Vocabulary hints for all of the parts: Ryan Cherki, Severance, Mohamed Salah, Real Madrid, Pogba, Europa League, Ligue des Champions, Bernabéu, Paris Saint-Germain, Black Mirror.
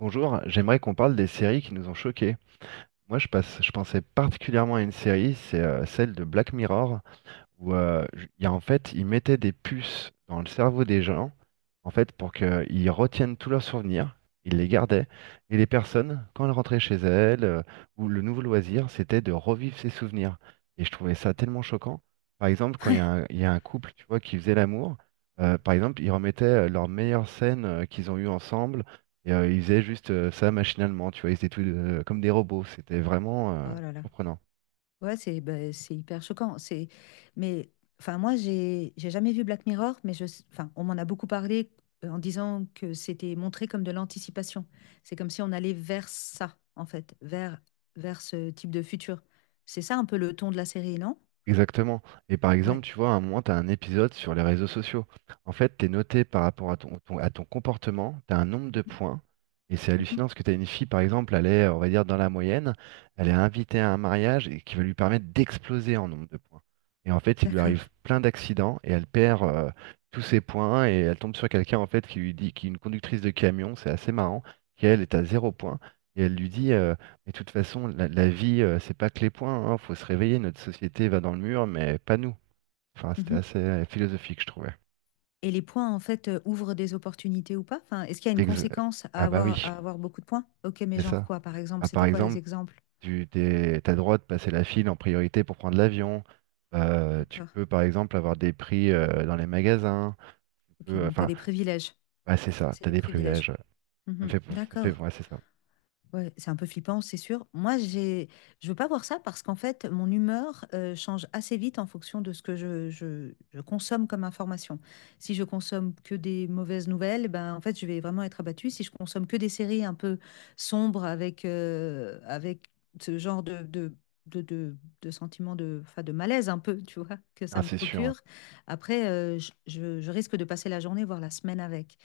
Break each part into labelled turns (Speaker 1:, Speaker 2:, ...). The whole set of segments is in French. Speaker 1: Bonjour, j'aimerais qu'on parle des séries qui nous ont choqués. Moi, je passe, je pensais particulièrement à une série, c'est celle de Black Mirror où il y a, en fait, ils mettaient des puces dans le cerveau des gens, en fait, pour qu'ils retiennent tous leurs souvenirs, ils les gardaient, et les personnes, quand elles rentraient chez elles, ou le nouveau loisir, c'était de revivre ces souvenirs. Et je trouvais ça tellement choquant. Par exemple, quand il y a un couple, tu vois, qui faisait l'amour, par exemple, ils remettaient leurs meilleures scènes qu'ils ont eues ensemble, et ils faisaient juste ça machinalement, tu vois, ils étaient tous, comme des robots, c'était vraiment
Speaker 2: Oh là là.
Speaker 1: surprenant.
Speaker 2: Ouais, c'est bah, c'est hyper choquant. C'est mais enfin moi j'ai jamais vu Black Mirror, mais enfin on m'en a beaucoup parlé en disant que c'était montré comme de l'anticipation. C'est comme si on allait vers ça en fait, vers ce type de futur. C'est ça un peu le ton de la série, non?
Speaker 1: Exactement. Et par exemple,
Speaker 2: Ouais.
Speaker 1: tu vois, à un moment, tu as un épisode sur les réseaux sociaux. En fait, tu es noté par rapport à à ton comportement, tu as un nombre de
Speaker 2: Mhm.
Speaker 1: points. Et c'est
Speaker 2: Mhm.
Speaker 1: hallucinant parce que tu as une fille, par exemple, elle est, on va dire, dans la moyenne, elle est invitée à un mariage et qui va lui permettre d'exploser en nombre de points. Et en fait, il lui
Speaker 2: D'accord.
Speaker 1: arrive plein d'accidents et elle perd tous ses points, et elle tombe sur quelqu'un, en fait, qui lui dit, qui est une conductrice de camion, c'est assez marrant, qui elle est à zéro point. Et elle lui dit, et de toute façon, la vie, c'est pas que les points, hein, faut se réveiller, notre société va dans le mur, mais pas nous. Enfin, c'était
Speaker 2: Mhm.
Speaker 1: assez philosophique, je trouvais.
Speaker 2: Et les points en fait ouvrent des opportunités ou pas? Enfin, est-ce qu'il y a une
Speaker 1: Ex-
Speaker 2: conséquence à
Speaker 1: ah, bah oui,
Speaker 2: avoir à avoir beaucoup de points? Ok, mais
Speaker 1: c'est
Speaker 2: genre
Speaker 1: ça.
Speaker 2: quoi par exemple?
Speaker 1: Ah,
Speaker 2: C'était
Speaker 1: par
Speaker 2: quoi les
Speaker 1: exemple,
Speaker 2: exemples?
Speaker 1: t'as le droit de passer la file en priorité pour prendre l'avion. Tu
Speaker 2: D'accord.
Speaker 1: peux, par exemple, avoir des prix dans les magasins. Tu
Speaker 2: Ok,
Speaker 1: peux,
Speaker 2: donc tu as
Speaker 1: enfin,
Speaker 2: des privilèges.
Speaker 1: ouais, c'est ça,
Speaker 2: C'est
Speaker 1: t'as
Speaker 2: des
Speaker 1: des privilèges.
Speaker 2: privilèges.
Speaker 1: Ça me
Speaker 2: Mhm.
Speaker 1: fait, ça me fait,
Speaker 2: D'accord.
Speaker 1: ouais, c'est ça.
Speaker 2: Ouais, c'est un peu flippant, c'est sûr. Moi, je veux pas voir ça parce qu'en fait, mon humeur change assez vite en fonction de ce que je consomme comme information. Si je consomme que des mauvaises nouvelles, ben en fait, je vais vraiment être abattue. Si je consomme que des séries un peu sombres avec ce genre de, de, de sentiment de, enfin, de malaise un peu, tu vois, que
Speaker 1: Ah,
Speaker 2: ça me
Speaker 1: c'est sûr, hein.
Speaker 2: procure. Après, je risque de passer la journée, voire la semaine avec.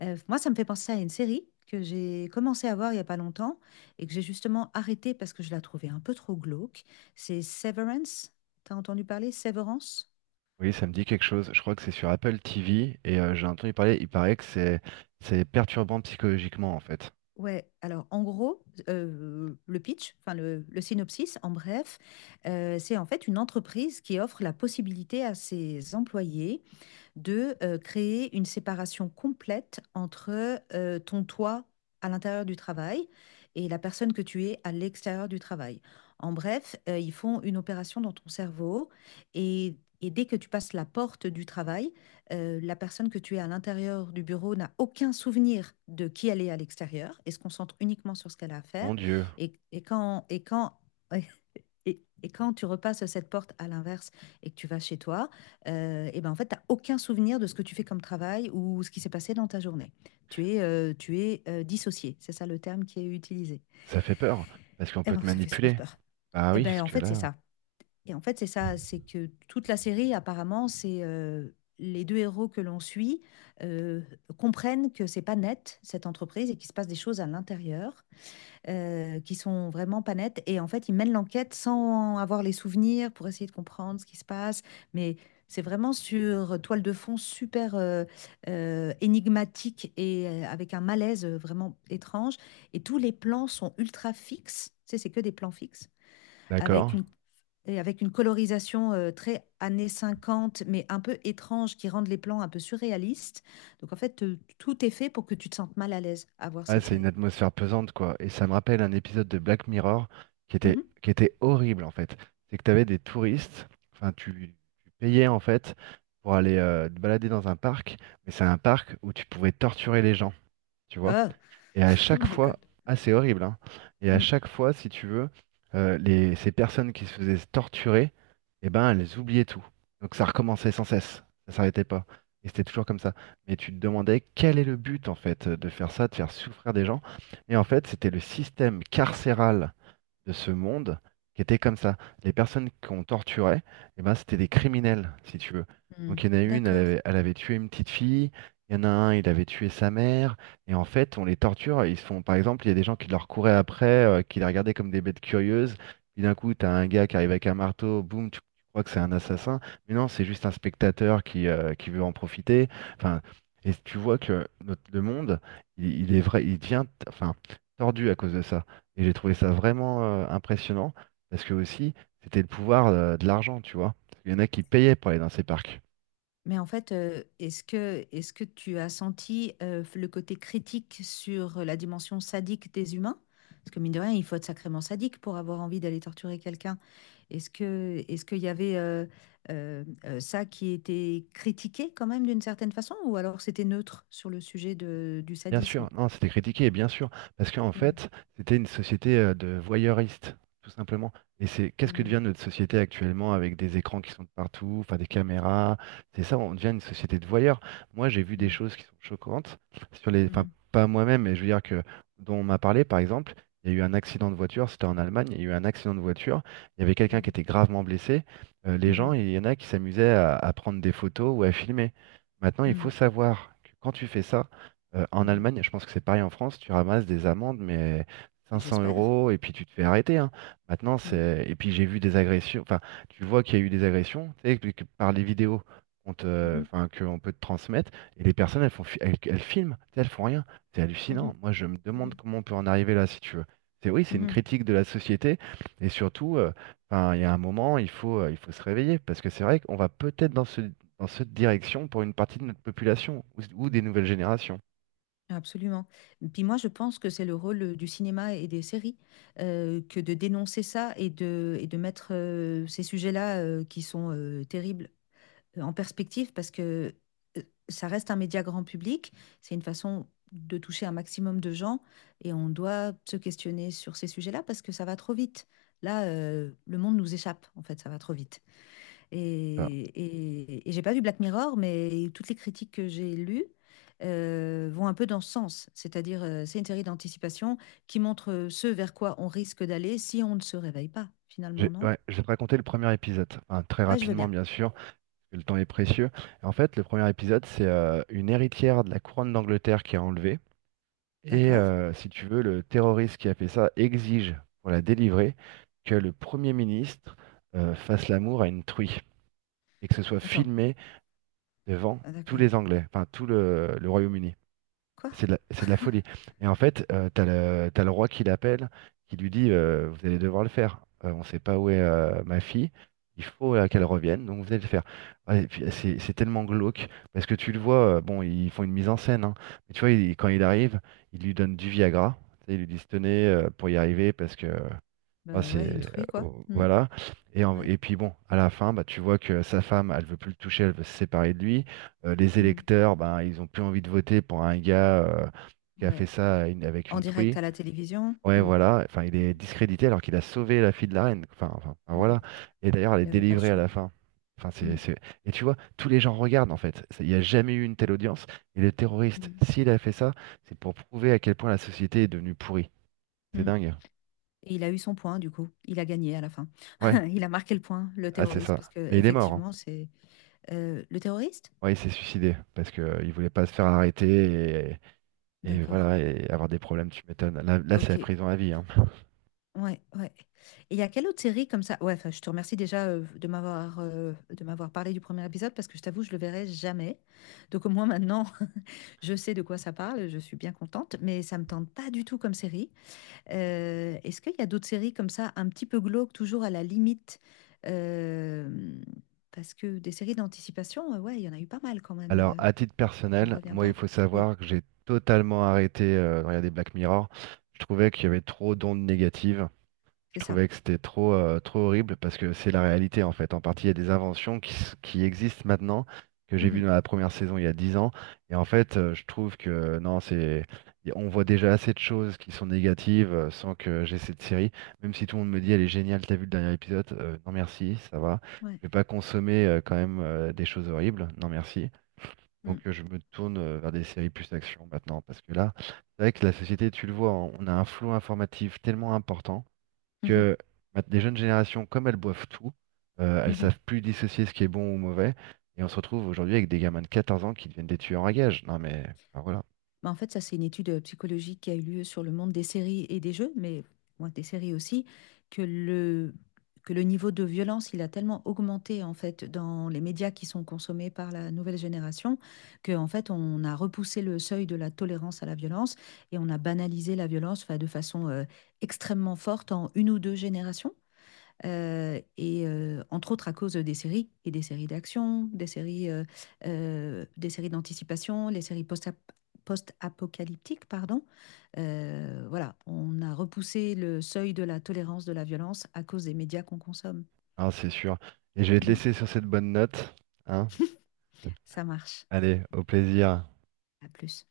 Speaker 2: Moi, ça me fait penser à une série que j'ai commencé à voir il n'y a pas longtemps et que j'ai justement arrêtée parce que je la trouvais un peu trop glauque. C'est Severance. T'as entendu parler? Severance?
Speaker 1: Oui, ça me dit quelque chose. Je crois que c'est sur Apple TV et j'ai entendu parler, il paraît que c'est perturbant psychologiquement, en fait.
Speaker 2: Ouais, alors en gros, le pitch, enfin le synopsis, en bref, c'est en fait une entreprise qui offre la possibilité à ses employés de créer une séparation complète entre ton toi à l'intérieur du travail et la personne que tu es à l'extérieur du travail. En bref, ils font une opération dans ton cerveau et dès que tu passes la porte du travail, la personne que tu es à l'intérieur du bureau n'a aucun souvenir de qui elle est à l'extérieur et se concentre uniquement sur ce qu'elle a à faire.
Speaker 1: Mon Dieu,
Speaker 2: Et, et quand, et quand, et quand tu repasses cette porte à l'inverse et que tu vas chez toi, et ben, en fait, tu as aucun souvenir de ce que tu fais comme travail ou ce qui s'est passé dans ta journée. Tu es, dissocié, c'est ça le terme qui est utilisé.
Speaker 1: ça fait peur, parce qu'on
Speaker 2: Et
Speaker 1: peut
Speaker 2: ben,
Speaker 1: te
Speaker 2: ça fait super
Speaker 1: manipuler.
Speaker 2: peur.
Speaker 1: Ah
Speaker 2: Et
Speaker 1: oui,
Speaker 2: ben
Speaker 1: parce
Speaker 2: en
Speaker 1: que
Speaker 2: fait, c'est
Speaker 1: là,
Speaker 2: ça et en fait, c'est ça, c'est que toute la série apparemment, c'est, les 2 héros que l'on suit, heu, comprennent que c'est pas net, cette entreprise et qu'il se passe des choses à l'intérieur qui sont vraiment pas nettes. Et en fait, ils mènent l'enquête sans avoir les souvenirs pour essayer de comprendre ce qui se passe. Mais c'est vraiment sur toile de fond super énigmatique et avec un malaise vraiment étrange. Et tous les plans sont ultra fixes. Tu sais, c'est que des plans fixes avec
Speaker 1: d'accord.
Speaker 2: une avec une colorisation très années 50, mais un peu étrange, qui rendent les plans un peu surréalistes. Donc en fait, tout est fait pour que tu te sentes mal à l'aise à voir
Speaker 1: Ah,
Speaker 2: cette
Speaker 1: c'est une
Speaker 2: série.
Speaker 1: atmosphère pesante, quoi. Et ça me rappelle un épisode de Black Mirror
Speaker 2: Mhm.
Speaker 1: qui était horrible, en fait. C'est que tu avais des touristes, enfin, tu payais, en fait, pour aller te balader dans un parc, mais c'est un parc où tu pouvais torturer les gens, tu vois.
Speaker 2: Oh,
Speaker 1: Et à chaque
Speaker 2: my God.
Speaker 1: fois, ah, c'est horrible, hein. Et à
Speaker 2: Mm,
Speaker 1: chaque fois, si tu veux, ces personnes qui se faisaient torturer, eh ben, elles oubliaient tout. Donc ça recommençait sans cesse, ça s'arrêtait pas. Et c'était toujours comme ça. Mais tu te demandais quel est le but, en fait, de faire ça, de faire souffrir des gens. Et en fait, c'était le système carcéral de ce monde qui étaient comme ça. Les personnes qu'on torturait, eh ben, c'était des criminels, si tu veux.
Speaker 2: mm,
Speaker 1: Donc il y en a une,
Speaker 2: d'accord.
Speaker 1: elle avait tué une petite fille, il y en a un, il avait tué sa mère, et en fait, on les torture, ils se font, par exemple, il y a des gens qui leur couraient après, qui les regardaient comme des bêtes curieuses, puis d'un coup, t'as un gars qui arrive avec un marteau, boum, tu crois que c'est un assassin, mais non, c'est juste un spectateur qui veut en profiter. Enfin, et tu vois que le monde, il est vrai, il devient, enfin, tordu à cause de ça. Et j'ai trouvé ça vraiment impressionnant, parce que aussi, c'était le pouvoir de l'argent, tu vois. Il y en a qui payaient pour aller dans ces parcs.
Speaker 2: Mais en fait, est-ce que tu as senti le côté critique sur la dimension sadique des humains? Parce que mine de rien, il faut être sacrément sadique pour avoir envie d'aller torturer quelqu'un. Est-ce qu'il y avait ça qui était critiqué quand même d'une certaine façon, ou alors c'était neutre sur le sujet du
Speaker 1: Bien
Speaker 2: sadisme?
Speaker 1: sûr, non, c'était critiqué, bien sûr, parce qu'en
Speaker 2: Mm,
Speaker 1: fait, c'était une société de voyeuristes, tout simplement. Et c'est qu'est-ce que
Speaker 2: mm,
Speaker 1: devient notre société actuellement, avec des écrans qui sont de partout, enfin des caméras, c'est ça, on devient une société de voyeurs. Moi, j'ai vu des
Speaker 2: mm,
Speaker 1: choses qui sont choquantes sur les, enfin
Speaker 2: mhm,
Speaker 1: pas moi-même, mais je veux dire que dont on m'a parlé, par exemple, il y a eu un accident de voiture, c'était en Allemagne, il y a eu un accident de voiture, il y avait quelqu'un qui
Speaker 2: mhm,
Speaker 1: était gravement blessé. Les gens,
Speaker 2: mhm,
Speaker 1: il y en a qui s'amusaient à prendre des photos ou à filmer. Maintenant, il faut
Speaker 2: mhm,
Speaker 1: savoir que quand tu fais ça en
Speaker 2: mhm.
Speaker 1: Allemagne, je pense que c'est pareil en France, tu ramasses des amendes, mais
Speaker 2: Mais
Speaker 1: 500
Speaker 2: j'espère.
Speaker 1: euros, et puis tu te fais arrêter, hein. Maintenant,
Speaker 2: Mhm,
Speaker 1: c'est... Et puis j'ai vu des agressions, enfin, tu vois qu'il y a eu des agressions, tu sais, que par les vidéos qu'on te... enfin, qu'on peut te transmettre, et les personnes, elles font... elles filment, tu sais, elles font rien. C'est
Speaker 2: mhm,
Speaker 1: hallucinant.
Speaker 2: mhm,
Speaker 1: Moi, je me demande
Speaker 2: mhm,
Speaker 1: comment on peut en arriver là, si tu veux. C'est oui, c'est une
Speaker 2: mhm.
Speaker 1: critique de la société, et surtout, enfin, il y a un moment, il faut se réveiller, parce que c'est vrai qu'on va peut-être dans ce... dans cette direction pour une partie de notre population ou des nouvelles générations.
Speaker 2: Absolument. Puis moi, je pense que c'est le rôle du cinéma et des séries que de dénoncer ça et de mettre ces sujets-là qui sont terribles en perspective parce que euh, ça reste un média grand public. C'est une façon de toucher un maximum de gens et on doit se questionner sur ces sujets-là parce que ça va trop vite. Là, le monde nous échappe, en fait, ça va trop vite. Et,
Speaker 1: Ça.
Speaker 2: et, et j'ai pas vu Black Mirror, mais toutes les critiques que j'ai lues vont un peu dans ce sens. C'est-à-dire, c'est une série d'anticipation qui montre ce vers quoi on risque d'aller si on ne se réveille pas,
Speaker 1: J'ai
Speaker 2: finalement, non?
Speaker 1: ouais, je vais te raconter le premier épisode, enfin, très
Speaker 2: Ouais, je veux
Speaker 1: rapidement
Speaker 2: bien.
Speaker 1: bien sûr, parce que le temps est précieux. En fait, le premier épisode, c'est une héritière de la couronne d'Angleterre qui est enlevée. Et
Speaker 2: D'accord.
Speaker 1: si tu veux, le terroriste qui a fait ça exige, pour la délivrer, que le Premier ministre fasse l'amour à une truie et que ce soit
Speaker 2: Attends.
Speaker 1: filmé devant
Speaker 2: Ah,
Speaker 1: tous
Speaker 2: d'accord.
Speaker 1: les Anglais, enfin tout le Royaume-Uni.
Speaker 2: Quoi?
Speaker 1: C'est de la folie. Et en fait, t'as le roi qui l'appelle, qui lui dit vous allez devoir le faire. On sait pas où est ma fille. Il faut qu'elle revienne, donc vous allez le faire. Ouais, et puis, c'est tellement glauque, parce que tu le vois, bon, ils font une mise en scène, hein. Mais tu vois, quand il arrive, il lui donne du Viagra. Tu sais, ils lui disent tenez, pour y arriver, parce que ah,
Speaker 2: Bah
Speaker 1: c'est
Speaker 2: ouais, une truie, quoi.
Speaker 1: oh,
Speaker 2: Hmm.
Speaker 1: voilà.
Speaker 2: Ouais.
Speaker 1: Et puis bon, à la fin, bah, tu vois que sa femme, elle veut plus le toucher, elle veut se séparer de lui. Les
Speaker 2: Hmm.
Speaker 1: électeurs ben ils ont plus envie de voter pour un gars qui a
Speaker 2: Ouais.
Speaker 1: fait ça à une- avec
Speaker 2: En
Speaker 1: une
Speaker 2: direct
Speaker 1: truie.
Speaker 2: à la télévision.
Speaker 1: Ouais
Speaker 2: Hmm.
Speaker 1: voilà, enfin il est discrédité alors qu'il a sauvé la fille de la reine, enfin, enfin, enfin,
Speaker 2: Hmm.
Speaker 1: voilà. Et d'ailleurs elle
Speaker 2: Il
Speaker 1: est
Speaker 2: n'avait pas le
Speaker 1: délivrée à
Speaker 2: choix.
Speaker 1: la fin, enfin
Speaker 2: Hmm.
Speaker 1: et tu vois tous les gens regardent, en fait. Il n'y a jamais eu une telle audience, et le terroriste,
Speaker 2: Hmm.
Speaker 1: s'il a fait ça, c'est pour prouver à quel point la société est devenue pourrie. C'est
Speaker 2: Hmm.
Speaker 1: dingue.
Speaker 2: Et il a eu son point, du coup. Il a gagné à la fin.
Speaker 1: Ouais,
Speaker 2: Il a marqué le point, le
Speaker 1: ah c'est
Speaker 2: terroriste,
Speaker 1: ça,
Speaker 2: parce que
Speaker 1: mais il est mort, hein.
Speaker 2: effectivement, c'est le terroriste?
Speaker 1: Ouais, il s'est suicidé parce que il voulait pas se faire arrêter, et
Speaker 2: D'accord.
Speaker 1: voilà, et avoir des problèmes, tu m'étonnes. Là, c'est la
Speaker 2: Ok.
Speaker 1: prison à vie, hein.
Speaker 2: Ouais, ouais. Et il y a quelle autre série comme ça? Ouais, enfin, je te remercie déjà de m'avoir parlé du premier épisode parce que je t'avoue, je le verrai jamais. Donc au moins maintenant, je sais de quoi ça parle, je suis bien contente, mais ça me tente pas du tout comme série. Est-ce qu'il y a d'autres séries comme ça, un petit peu glauques, toujours à la limite. Euh, Parce que des séries d'anticipation, ouais, il y en a eu pas mal quand même.
Speaker 1: Alors, à titre
Speaker 2: On ne
Speaker 1: personnel,
Speaker 2: revient
Speaker 1: moi, il
Speaker 2: pas?
Speaker 1: faut
Speaker 2: Oui,
Speaker 1: savoir que j'ai totalement arrêté de regarder Black Mirror. Je trouvais qu'il y avait trop d'ondes négatives. Je
Speaker 2: c'est ça.
Speaker 1: trouvais que c'était trop horrible, parce que c'est la réalité en fait. En partie, il y a des inventions qui existent maintenant, que j'ai vues
Speaker 2: Mhm.
Speaker 1: dans la première saison il y a 10 ans. Et en fait, je trouve que non, on voit déjà assez de choses qui sont négatives sans que j'ai cette série. Même si tout le monde me dit elle est géniale, t'as vu le dernier épisode? Non merci, ça va.
Speaker 2: Ouais.
Speaker 1: Je vais pas consommer quand même des choses horribles. Non merci.
Speaker 2: Mm.
Speaker 1: Donc je me tourne vers des séries plus action maintenant, parce que là, c'est vrai que la société, tu le vois, on a un flot informatif tellement important
Speaker 2: Mhm.
Speaker 1: que les jeunes générations, comme elles boivent tout, elles
Speaker 2: Mhm.
Speaker 1: savent plus dissocier ce qui est bon ou mauvais. Et on se retrouve aujourd'hui avec des gamins de 14 ans qui deviennent des tueurs à gages. Non mais enfin, voilà.
Speaker 2: Bah, en fait, ça, c'est une étude psychologique qui a eu lieu sur le monde des séries et des jeux, mais ouais, des séries aussi, que le, que le niveau de violence, il a tellement augmenté en fait dans les médias qui sont consommés par la nouvelle génération, que en fait, on a repoussé le seuil de la tolérance à la violence et on a banalisé la violence enfin, de façon extrêmement forte en une ou deux générations. Et entre autres à cause des séries et des séries d'action, des séries d'anticipation, les séries post-apocalyptiques, pardon. Voilà, on a repoussé le seuil de la tolérance de la violence à cause des médias qu'on consomme.
Speaker 1: Hein, c'est sûr. Et je vais te
Speaker 2: Mm.
Speaker 1: laisser sur cette bonne note. Hein.
Speaker 2: Ça marche.
Speaker 1: Allez, au plaisir.
Speaker 2: À plus.